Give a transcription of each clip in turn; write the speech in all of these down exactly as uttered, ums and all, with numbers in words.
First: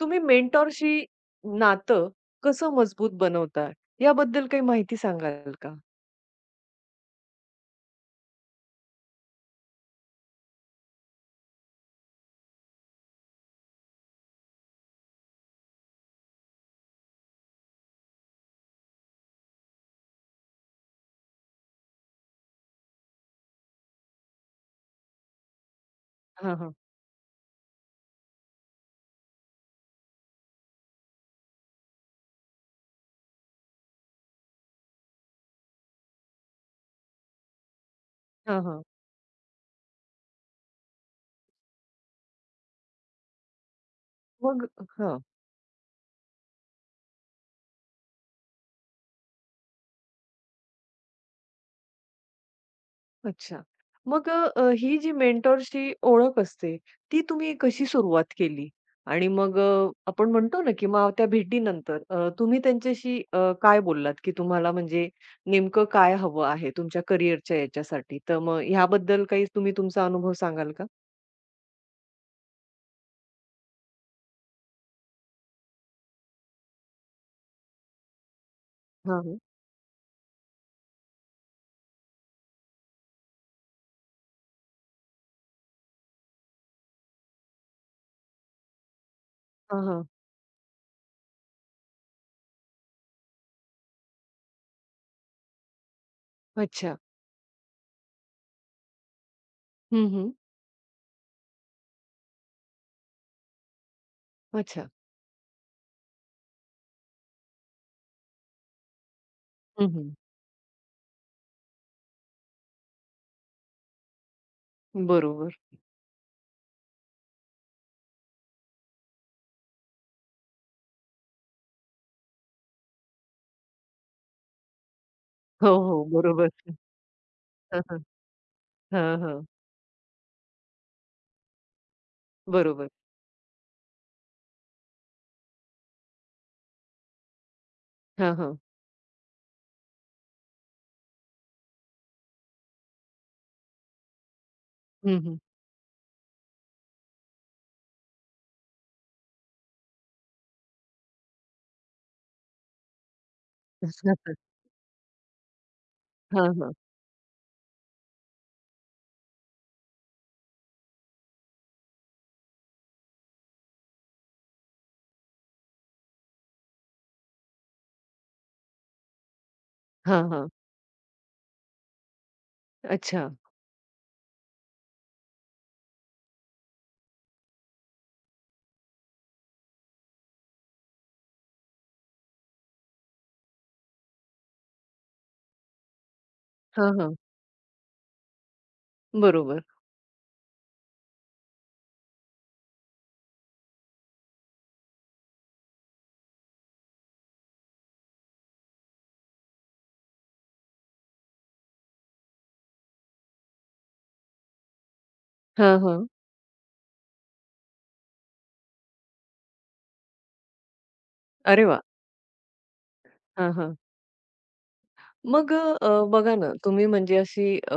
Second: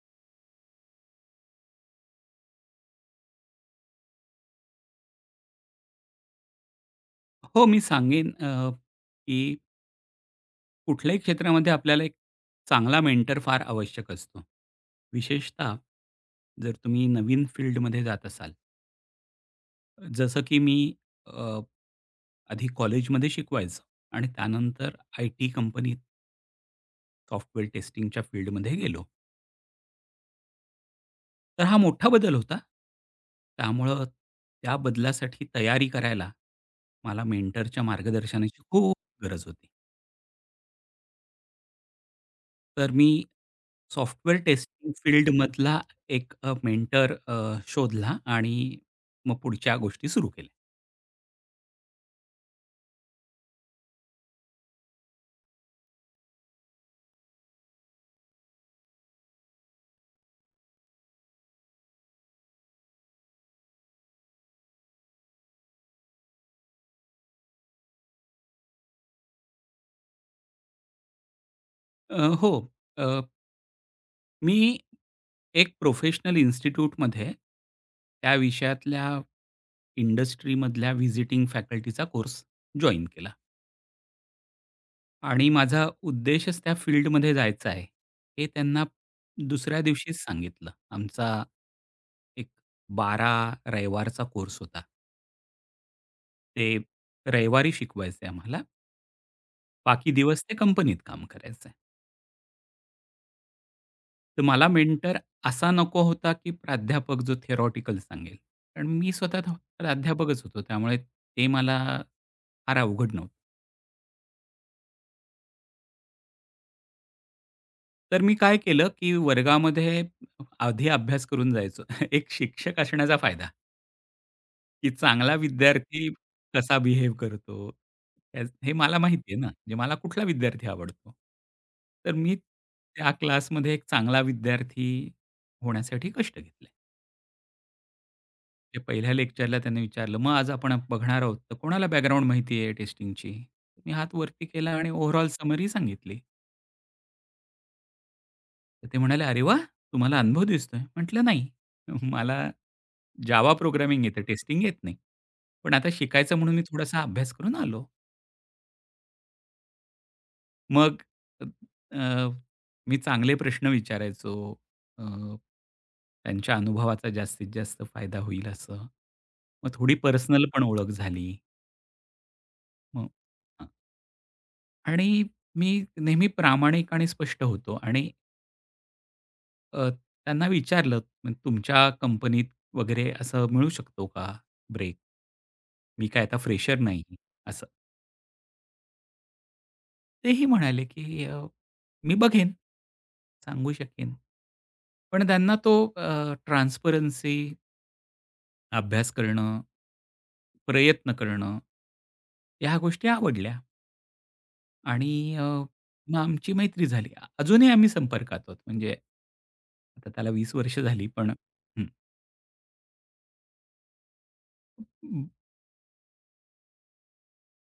तुम्ही मेंटॉरशी नातं कसं मजबूत बनवता? याबद्दल काही माहिती सांगाल का? हो, मी सांगेन, अ, की कुठल्याही क्षेत्रामध्ये आपल्याला एक चांगला मेंटर फार आवश्यक असतो. विशेषतः जर तुम्ही नवीन फील्डमध्ये जात असाल. जसं की मी अ, आधी कॉलेजमध्ये शिकवायचो आणि त्यानंतर आय-टी कंपनीत हां, हां. सॉफ्टवेअर टेस्टिंगच्या फील्डमध्ये गेलो. तर हा मोठा बदल होता. त्यामुळं त्या बदलासाठी तयारी करायला मला मेंटरच्या मार्गदर्शनाची हां, हां. खूप गरज होती. तर मी सॉफ्टवेअर मग टेस्टिंग हां, फील्डमधला एक अ, मेंटर अ, शोधला आणि मग पुढच्या गोष्टी सुरू केल्या. अच्छा. मग अ, ही जी मेंटॉरची ओळख असते, ती तुम्ही कशी सुरुवात केली? आणि मग अ, आपण म्हणतो ना, की मग त्या भेटीनंतर अ, तुम्ही त्यांच्याशी अ, काय बोललात, की तुम्हाला म्हणजे नेमकं काय हवं आहे तुमच्या करिअरच्या याच्यासाठी? तर मग ह्याबद्दल काही तुम्ही तुमचा अनुभव सांगाल का? अ, हो, अ, मी एक प्रोफेशनल इन्स्टिट्यूटमध्ये त्या विषयातल्या हां, हां. इंडस्ट्रीमधल्या व्हिजिटिंग फॅकल्टीचा कोर्स जॉइन केला आणि माझा उद्देशच त्या फील्डमध्ये जायचा आहे, हे त्यांना दुसऱ्या हां, हां. दिवशीच सांगितलं. आमचा एक बारा रविवारचा कोर्स होता. ते अच्छा. रविवारी शिकवायचे, आम्हाला हं, बाकी हं. दिवस ते कंपनीत काम करायचं आहे. तर मला अच्छा. मेंटर असा नको होता, की प्राध्यापक जो थिअरॉटिकल सांगेल. कारण मी स्वतः थ- हं, हं. प्राध्यापकच होतो. त्यामुळे ते मला फार अवघड नव्हतं. बरोबर. तर मी काय केलं, की वर्गामध्ये आधी अभ्यास करून जायचो. एक शिक्षक असण्याचा फायदा, की चांगला हो, हो. विद्यार्थी बरोबर. कसा बिहेव करतो, हं, हं. त्याच हे मला हां, माहिती आहे हां. ना, म्हणजे मला कुठला विद्यार्थी आवडतो. तर मी बरोबर. त्या क्लासमध्ये एक चांगला विद्यार्थी होण्यासाठी कष्ट घेतले. हां, हां. ते पहिल्या लेक्चरला त्याने विचारलं, "मग आज आपण बघणार आहोत, तर कोणाला बॅकग्राऊंड माहिती आहे टेस्टिंगची?" मी हात वरती केला आणि हं, ओव्हरऑल हं. समरी सांगितली. तर ते म्हणाले, "अरे वा, तुम्हाला अनुभव दिसतोय." म्हटलं, "नाही, मला जावा प्रोग्रामिंग येतं, टेस्टिंग येत नाही. पण आता शिकायचं हां, म्हणून मी हां. थोडासा अभ्यास करून आलो." मग अ, मी चांगले प्रश्न विचारायचो. अ, त्यांच्या अनुभवाचा जास्तीत जास्त फायदा होईल असं. मग थोडी हां, पर्सनल हां. पण ओळख झाली. मग अच्छा. आणि मी नेहमी प्रामाणिक आणि स्पष्ट होतो आणि अ, त्यांना विचारलं, "मग तुमच्या कंपनीत वगैरे असं मिळू शकतो का ब्रेक? मी काय आता फ्रेशर हां, नाही." हां. असं. बरोबर. तेही म्हणाले, की अ, "मी बघेन, सांगू शकेन." पण त्यांना तो अ, ट्रान्सपरन्सी, अभ्यास करणं, प्रयत्न करणं, ह्या गोष्टी आवडल्या आणि अ, हां, हां. मग आमची मैत्री झाली. अजूनही आम्ही संपर्कात आहोत. म्हणजे आता त्याला वीस वर्ष झाली, पण अरे वाह! हां, हां. हं, मग अ, बघा ना, तुम्ही म्हणजे अशी अ,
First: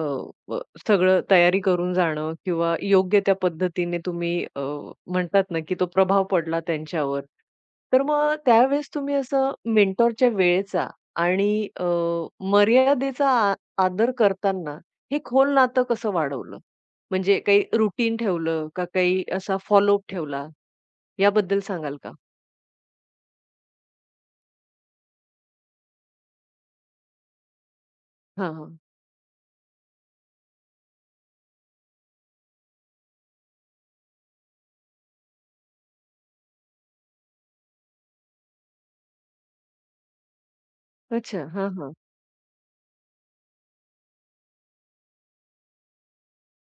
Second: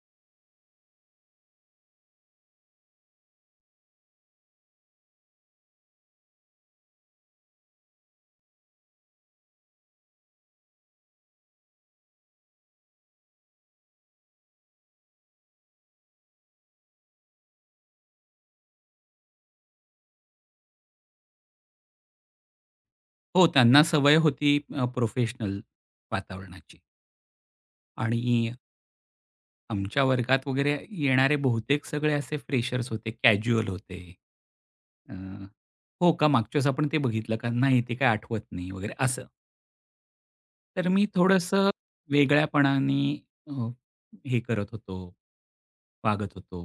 व सगळं तयारी करून जाणं किंवा योग्य त्या पद्धतीने तुम्ही अ, म्हणतात ना, की तो प्रभाव पडला त्यांच्यावर. तर मग त्यावेळेस तुम्ही असं मेंटॉरच्या वेळेचा आणि अ, मर्यादेचा आ आदर करताना हे खोल नातं कसं वाढवलं? म्हणजे काही रुटीन ठेवलं का काही असा फॉलोअप ठेवला? याबद्दल सांगाल का? हो, त्यांना सवय होती अ, प्रोफेशनल वातावरणाची आणि हां, हां. आमच्या वर्गात वगैरे येणारे बहुतेक सगळे असे फ्रेशर्स होते, कॅज्युअल होते. अ, "हो का? मागच्या वेळेस आपण ते बघितलं का? नाही, ते काय आठवत नाही" वगैरे असं. तर मी अच्छा. थोडंसं हां, हां. वेगळ्यापणाने अ, हे करत होतो, वागत होतो.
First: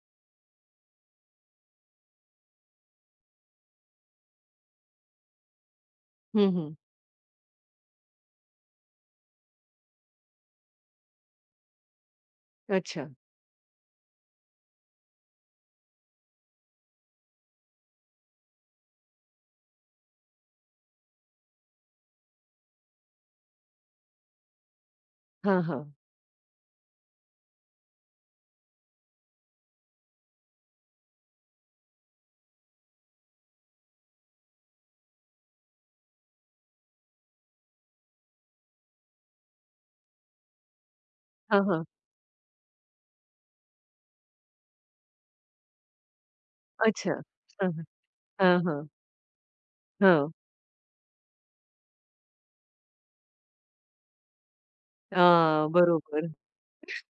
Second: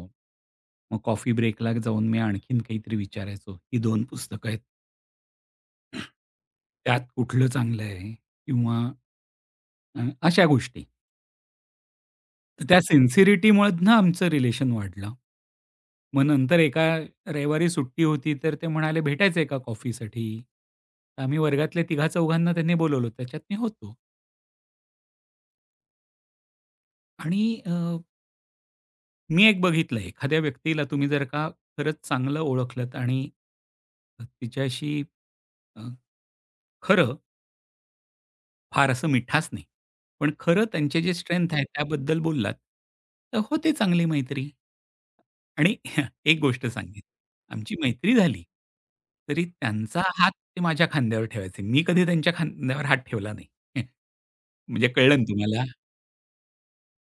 मग कॉफी ब्रेकला जाऊन मी आणखीन काहीतरी विचारायचो, "ही दोन पुस्तकं आहेत, हं, हं. त्यात कुठलं चांगलं आहे?" किंवा अ, अशा गोष्टी. तर त्या अच्छा. सिन्सिरिटीमुळेनं आमचं रिलेशन वाढलं. मग नंतर एका रविवारी सुट्टी होती, तर ते म्हणाले, "भेटायचंय का कॉफीसाठी?" आम्ही वर्गातल्या तिघा-चौघांना त्यांनी बोलावलं. त्याच्यात मी होतो. हां, हां. आणि अ, मी एक बघितलं, एखाद्या व्यक्तीला तुम्ही जर का खरंच चांगलं ओळखलत आणि तिच्याशी अ, खरं, फार असं मिठास नाही, पण खरं त्यांचे जे स्ट्रेंथ हां, आहे हां. त्याबद्दल बोललात, तर होते चांगली मैत्री. आणि एक गोष्ट सांगेन, अच्छा. आमची मैत्री झाली, हां, हां. तरी त्यांचा हात हां. ते माझ्या खांद्यावर ठेवायचे. मी कधी त्यांच्या खांद्यावर हात ठेवला नाही. म्हणजे कळलं ना तुम्हाला, हां, बरोबर.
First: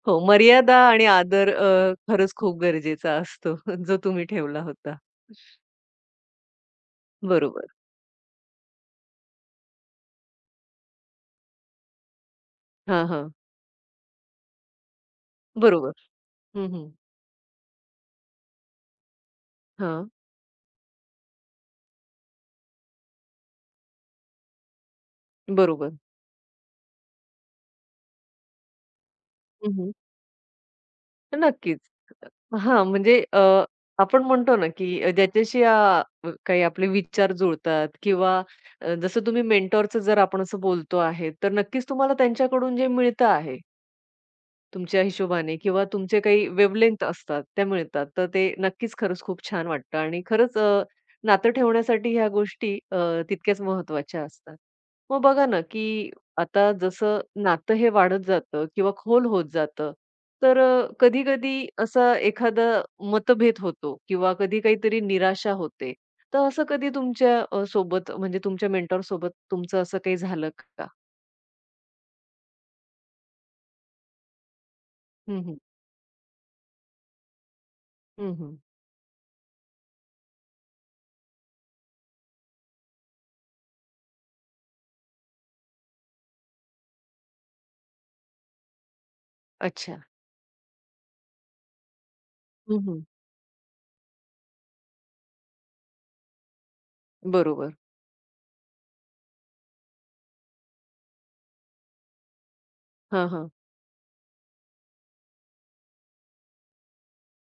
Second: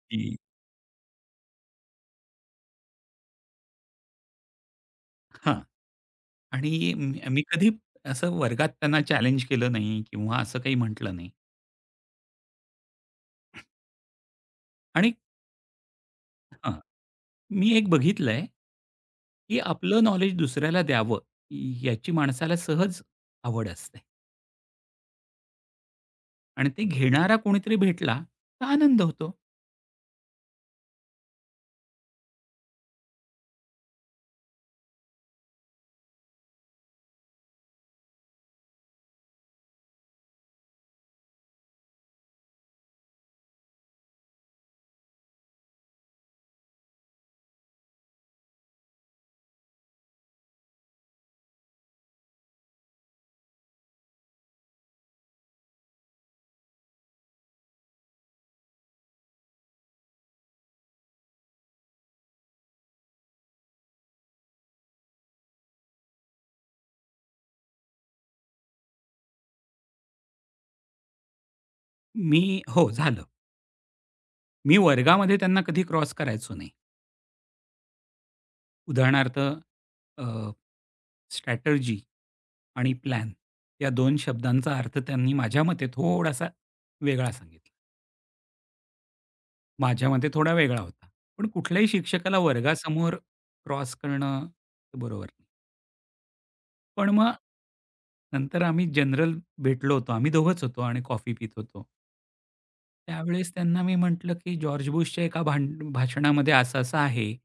हो, की मर्यादा आणि आदर अ, खरंच खूप गरजेचा असतो, जो तुम्ही ठेवला होता. हां. आणि मी मी बरोबर. कधी असं वर्गात त्यांना चॅलेंज केलं नाही किंवा असं काही म्हटलं नाही. हां, हां. आणि बरोबर. हं, हां, हं. मी एक बघितलंय, की आपलं हां, नॉलेज दुसऱ्याला द्यावं, याची माणसाला सहज आवड असते बरोबर. आणि ते घेणारा कोणीतरी भेटला, तर आनंद होतो. हं, हं. नक्कीच. हां, म्हणजे अ, आपण म्हणतो ना, की अ, ज्याच्याशी अ, काही आपले विचार जुळतात किंवा अ, जसं तुम्ही मेंटॉरचं जर आपण असं बोलतो आहे, तर नक्कीच तुम्हाला त्यांच्याकडून जे मिळतं आहे तुमच्या हिशोबाने किंवा तुमचे काही वेव्हलेंग्थ असतात, त्या मिळतात. तर ते नक्कीच खरंच खूप छान वाटतं आणि खरंच अ, नातं ठेवण्यासाठी ह्या गोष्टी अ, तितक्याच महत्त्वाच्या असतात. मग बघा ना, की आता जसं नातं हे वाढत जातं किंवा खोल होत जातं, तर अ, कधी-कधी असा एखादा मतभेद होतो किंवा कधी काहीतरी निराशा होते. तर असं कधी तुमच्या अ, सोबत म्हणजे तुमच्या मेंटॉरसोबत तुमचं असं काही झालं का? मी हो, झालं. मी वर्गामध्ये हं, हं. त्यांना कधी क्रॉस करायचो नाही. हं, हं. उदाहरणार्थ अ, स्ट्रॅटर्जी आणि प्लॅन या दोन शब्दांचा अर्थ त्यांनी माझ्या मते थोडासा वेगळा सांगितला. अच्छा. माझ्या मते थोडा वेगळा होता. पण कुठल्याही शिक्षकाला हं, हं. वर्गासमोर क्रॉस करणं बरोबर, पण मग बरोबर. नंतर आम्ही जनरल भेटलो होतो. आम्ही दोघंच होतो आणि कॉफी पीत होतो. हां, हां. त्यावेळेस त्यांना मी म्हटलं, की जॉर्ज बुशच्या एका भांड भाषणामध्ये असं-असं आहे.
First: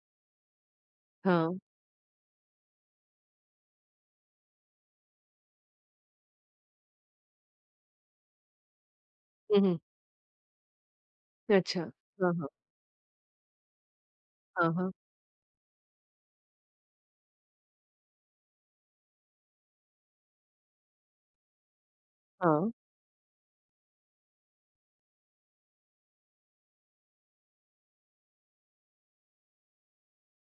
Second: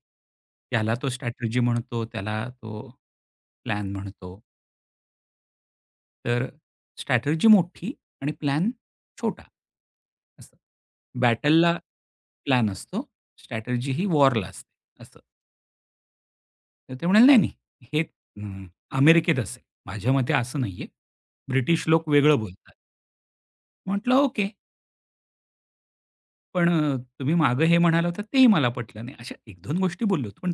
याला तो हां. स्ट्रॅटर्जी म्हणतो, त्याला तो प्लॅन म्हणतो. तर स्ट्रॅटर्जी मोठी आणि प्लॅन छोटा. हं, हं. असं. बॅटलला अच्छा. हां, हां. प्लॅन असतो. स्ट्रॅटर्जी ही वॉरला हां, असते. हां. असं. तर ते म्हणाले, "नाही, नाही. हे अ, अमेरिकेत असेल." माझ्या मते असं नाहीये. ब्रिटिश लोक वेगळं हां. बोलतात. म्हटलं, "ओके." पण अ, तुम्ही मागं हे म्हणाला होतात तेही मला पटलं नाही. अशा एक दोन गोष्टी बोललो होतो. पण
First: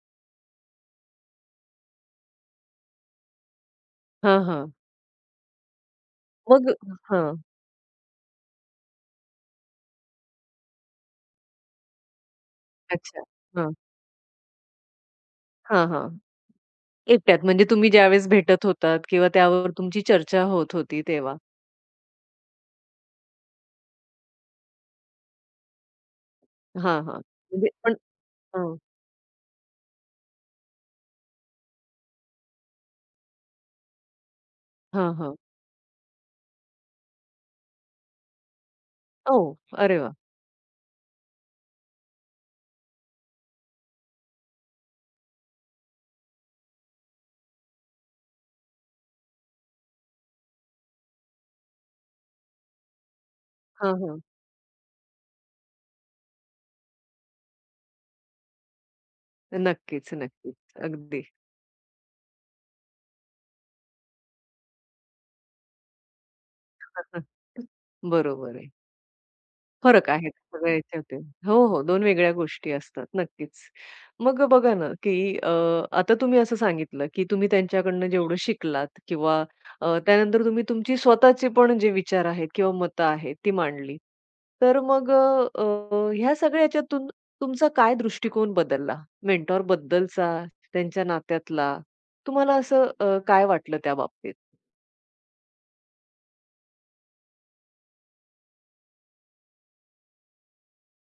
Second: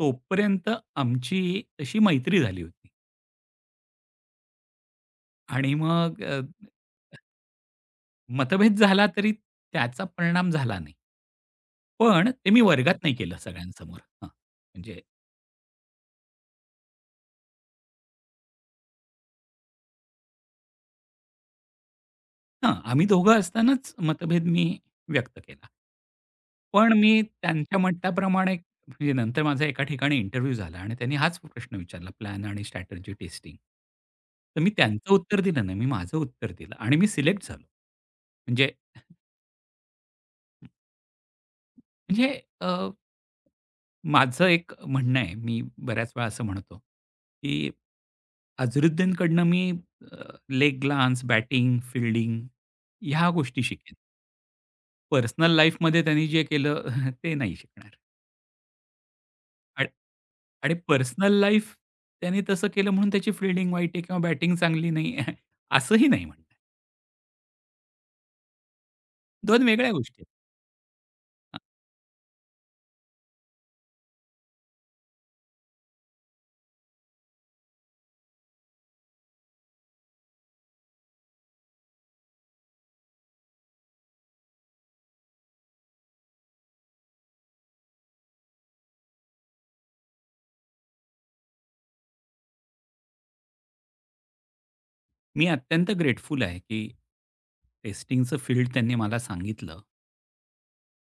तोपर्यंत आमची तशी मैत्री झाली होती हां, हां. आणि मग अ, मग हां. मतभेद झाला तरी त्याचा परिणाम झाला नाही. पण ते मी वर्गात नाही अच्छा. केलं हां. सगळ्यांसमोर. हां, म्हणजे हां, हां. एकट्यात म्हणजे तुम्ही ज्यावेळेस भेटत होतात किंवा त्यावर तुमची चर्चा होत होती तेव्हा. हां, आम्ही दोघं असतानाच मतभेद मी व्यक्त केला. पण हां, मी हां. म्हणजे त्यांच्या पण म्हटल्याप्रमाणे हां. म्हणजे नंतर माझा एका ठिकाणी इंटरव्ह्यू झाला आणि त्यांनी हाच प्रश्न विचारला प्लॅन आणि स्ट्रॅटर्जी टेस्टिंग. तर मी त्यांचं हां, हां. उत्तर दिलं नाही, मी माझं उत्तर दिलं आणि मी सिलेक्ट झालो. म्हणजे, ओह! अरे वाह! म्हणजे अ, माझं एक म्हणणं आहे, मी बऱ्याच वेळा असं म्हणतो, की अझरुद्दीनकडनं मी लेग ग्लान्स, बॅटिंग, फील्डिंग ह्या गोष्टी शिकेन. हां, हां. पर्सनल लाईफमध्ये त्यांनी जे केलं ते नाही शिकणार. नक्कीच, नक्कीच. आणि अगदी. पर्सनल लाईफ त्याने तसं केलं म्हणून त्याची फिल्डिंग वाईट आहे किंवा बॅटिंग चांगली नाही आहे, असंही नाही म्हणणं आहे. बरोबर आहे. दोन वेगळ्या फरक गोष्टी आहेत आहेत. सगळ्या ह्याच्यात. हो, हो. दोन वेगळ्या गोष्टी असतात नक्कीच. मग बघा ना, की अ, आता तुम्ही असं सांगितलं, की तुम्ही त्यांच्याकडनं जेवढं शिकलात किंवा अ, त्यानंतर तुम्ही तुमची स्वतःचे पण जे विचार आहेत किंवा मतं आहेत ती मांडली. तर मग अ, अ, ह्या सगळ्या ह्याच्यातून तुमचा काय दृष्टिकोन बदलला? मेंटॉरबद्दलचा, त्यांच्या नात्यातला? तुम्हाला असं अ, काय वाटलं त्या बाबतीत? मी अत्यंत ग्रेटफुल आहे, की टेस्टिंगचं फील्ड त्यांनी मला सांगितलं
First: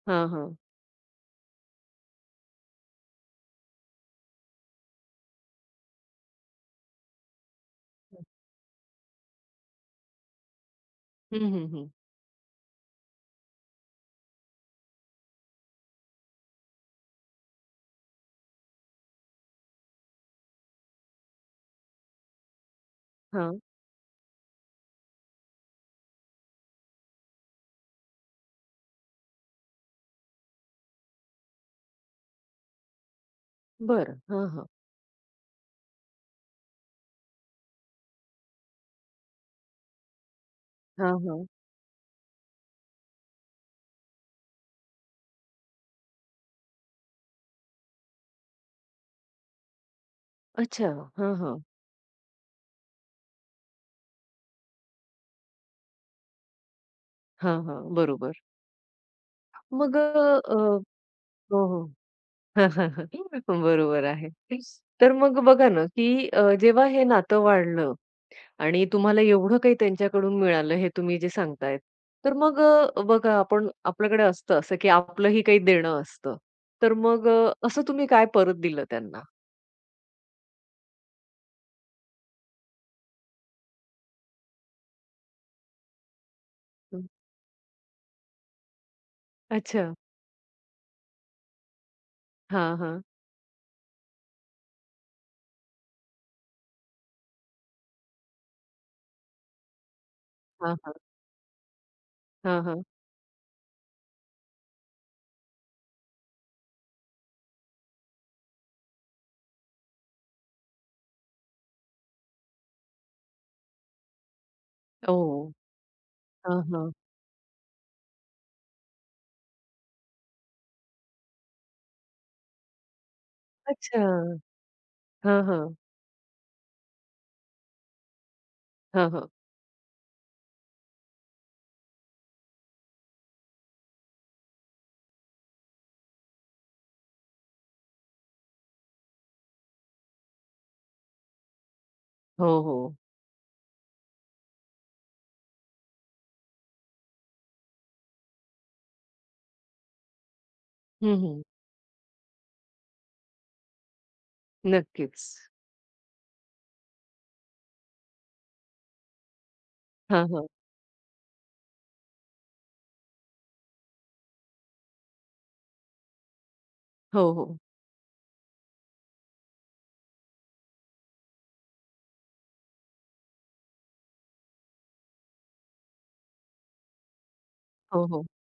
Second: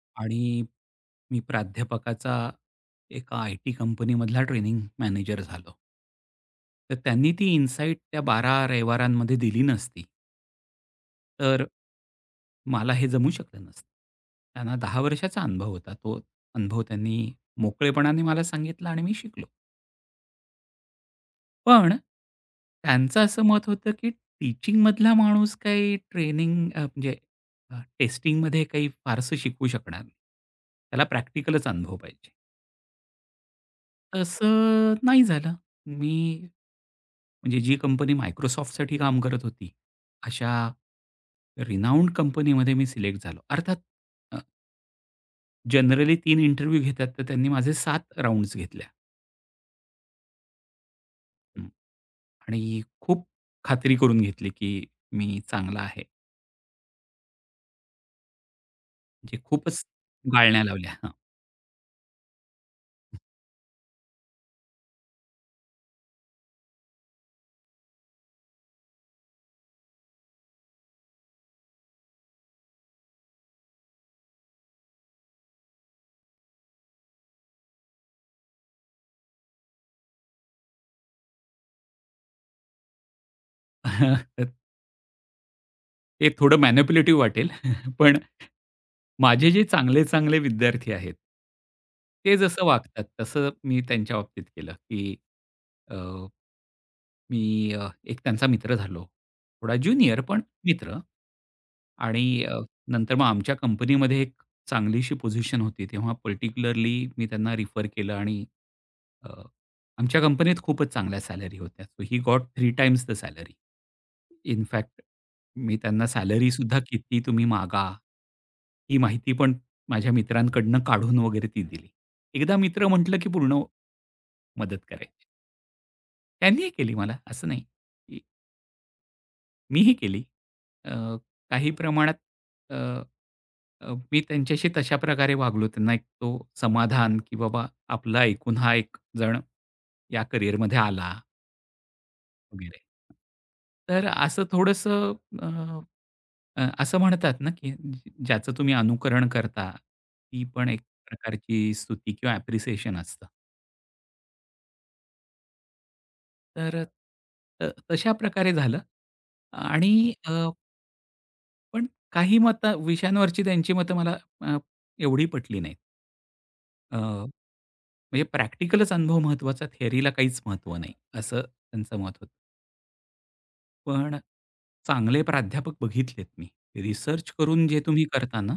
हां, हां. आणि मी प्राध्यापकाचा एका आय-टी कंपनीमधला ट्रेनिंग मॅनेजर झालो. तर त्यांनी ती इनसाईट त्या बारा रविवारांमध्ये दिली नसती, हं, तर हं, हं. मला हे जमू शकलं नसतं. त्यांना दहा वर्षाचा अनुभव होता. तो अनुभव त्यांनी मोकळेपणाने मला सांगितला आणि मी शिकलो. पण त्यांचं असं हां. मत होतं, की टीचिंगमधला माणूस काही ट्रेनिंग म्हणजे टेस्टिंगमध्ये काही फारसं शिकू शकणार नाही. त्याला प्रॅक्टिकलच अनुभव पाहिजे. बरं. हां, हां. तसं नाही झालं. मी म्हणजे जी कंपनी Microsoftसाठी काम करत होती, अशा हां, हां. रिनाउंड कंपनीमध्ये मी सिलेक्ट झालो. अर्थात जनरली तीन इंटरव्ह्यू घेतात, तर त्यांनी माझे सात राउंड्स घेतल्या. अच्छा. हां, हां. हं. आणि खूप खात्री करून घेतली, की मी चांगला आहे. हां, हां. बरोबर. म्हणजे खूपच मग अ, अ, गाळण्या लावल्या. हां. हो, हो. बरोबर आहे. तर मग बघा ना, की अ, जेव्हा हे नातं वाढलं आणि तुम्हाला एवढं काही त्यांच्याकडून मिळालं, हे तुम्ही जे सांगतायत. तर मग अ, बघा आपण आपल्याकडे असतं असं, की आपलंही काही देणं असतं. तर मग अ, असं तुम्ही काय परत दिलं त्यांना? तर ते थोडं हं. मॅनिप्युलेटिव्ह वाटेल, पण माझे जे अच्छा. चांगले-चांगले विद्यार्थी आहेत, ते जसं हां, वागतात हां. तसं मी त्यांच्या बाबतीत केलं, की अ, मी अ, एक त्यांचा मित्र झालो. थोडा ज्युनियर पण हां, हां. मित्र आणि अ, हां, हां. नंतर मग आमच्या कंपनीमध्ये एक चांगलीशी पोझिशन होती. तेव्हा पर्टिक्युलरली मी त्यांना रिफर केलं आणि अ, आमच्या कंपनीत खूपच चांगल्या सॅलरी होत्या. So he got 3 times the salary. In fact oh! मी त्यांना सॅलरी हां, सुद्धा हां. किती तुम्ही मागा, ही माहिती पण माझ्या मित्रांकडनं काढून वगैरे ती दिली. एकदा मित्र म्हटलं, की पूर्ण अच्छा. मदत करायची. हां, हां. त्यांनीही केली मला, असं नाही, की हां, हां. मीही केली. अ, काही प्रमाणात अ, अ, मी त्यांच्याशी तशा प्रकारे वागलो. त्यांना एक तो समाधान, की बाबा आपला ऐकून हा एक जण या करिअरमध्ये आला. हो, वगैरे. हो. तर असं थोडंसं अ, अ, असं म्हणतात ना, की ज- ज्याचं तुम्ही अनुकरण करता, ती पण एक हं, प्रकारची स्तुती किंवा ॲप्रिसिएशन असतं. नक्कीच. तर अ, तशा प्रकारे झालं आणि हां, अ, हां. पण काही मतं विषयांवरची त्यांची मतं मला अ, एवढी पटली नाहीत. अ, हो, हो. म्हणजे प्रॅक्टिकलच अनुभव महत्त्वाचा, थिअरीला काहीच महत्त्व नाही, असं त्यांचं मत होतं. पण चांगले प्राध्यापक बघितलेत मी. रिसर्च करून जे तुम्ही हो, हो. करता ना,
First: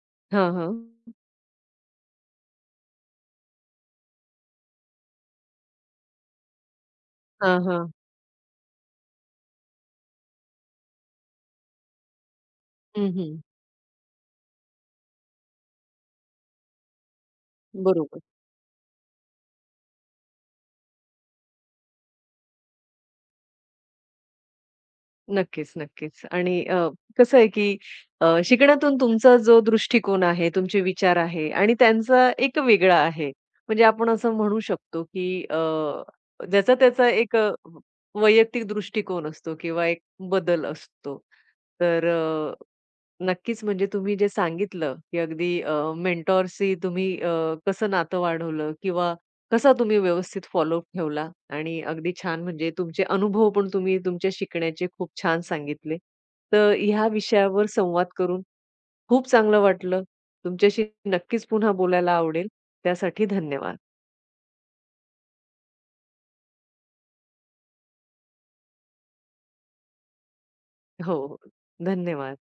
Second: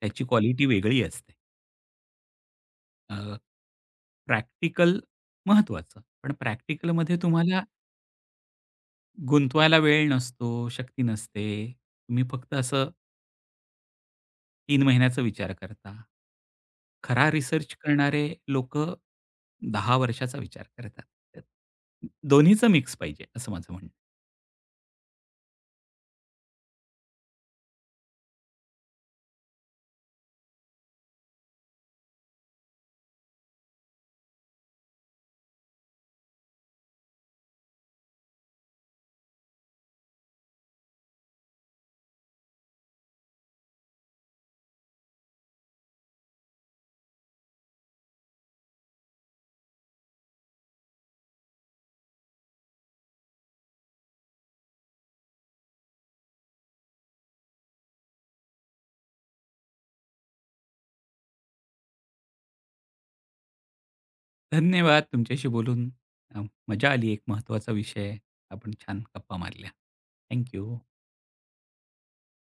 त्याची हां, क्वालिटी हां. वेगळी असते. अ, प्रॅक्टिकल महत्त्वाचं, पण प्रॅक्टिकलमध्ये हां, तुम्हाला हां. गुंतवायला वेळ नसतो, शक्ती नसते. तुम्ही फक्त असं हं, हं. तीन महिन्याचा विचार करता. खरा रिसर्च बरोबर. करणारे लोक दहा वर्षाचा विचार करतात. दोन्हीचं मिक्स पाहिजे असं माझं म्हणणं. नक्कीच, नक्कीच. आणि अ, कसं आहे की अ, शिकण्यातून तुमचा जो दृष्टिकोन आहे, तुमचे विचार आहे आणि त्यांचा एक वेगळा आहे. म्हणजे आपण असं म्हणू शकतो की अ, ज्याचा त्याचा एक अ, वैयक्तिक दृष्टिकोन असतो किंवा एक बदल असतो. तर अ, नक्कीच, म्हणजे तुम्ही जे सांगितलं, की अगदी अ, मेंटॉरशी तुम्ही अ, कसं नातं वाढवलं किंवा कसा तुम्ही व्यवस्थित फॉलोअप ठेवला आणि अगदी छान म्हणजे तुमचे अनुभव पण तुम्ही तुमचे शिकण्याचे खूप छान सांगितले. तर ह्या विषयावर संवाद करून खूप चांगलं वाटलं. तुमच्याशी नक्कीच पुन्हा बोलायला आवडेल. त्यासाठी धन्यवाद. धन्यवाद. तुमच्याशी बोलून अ, मजा आली. एक महत्त्वाचा विषय. आपण छान गप्पा मारल्या. Thank you. हो, हो. धन्यवाद.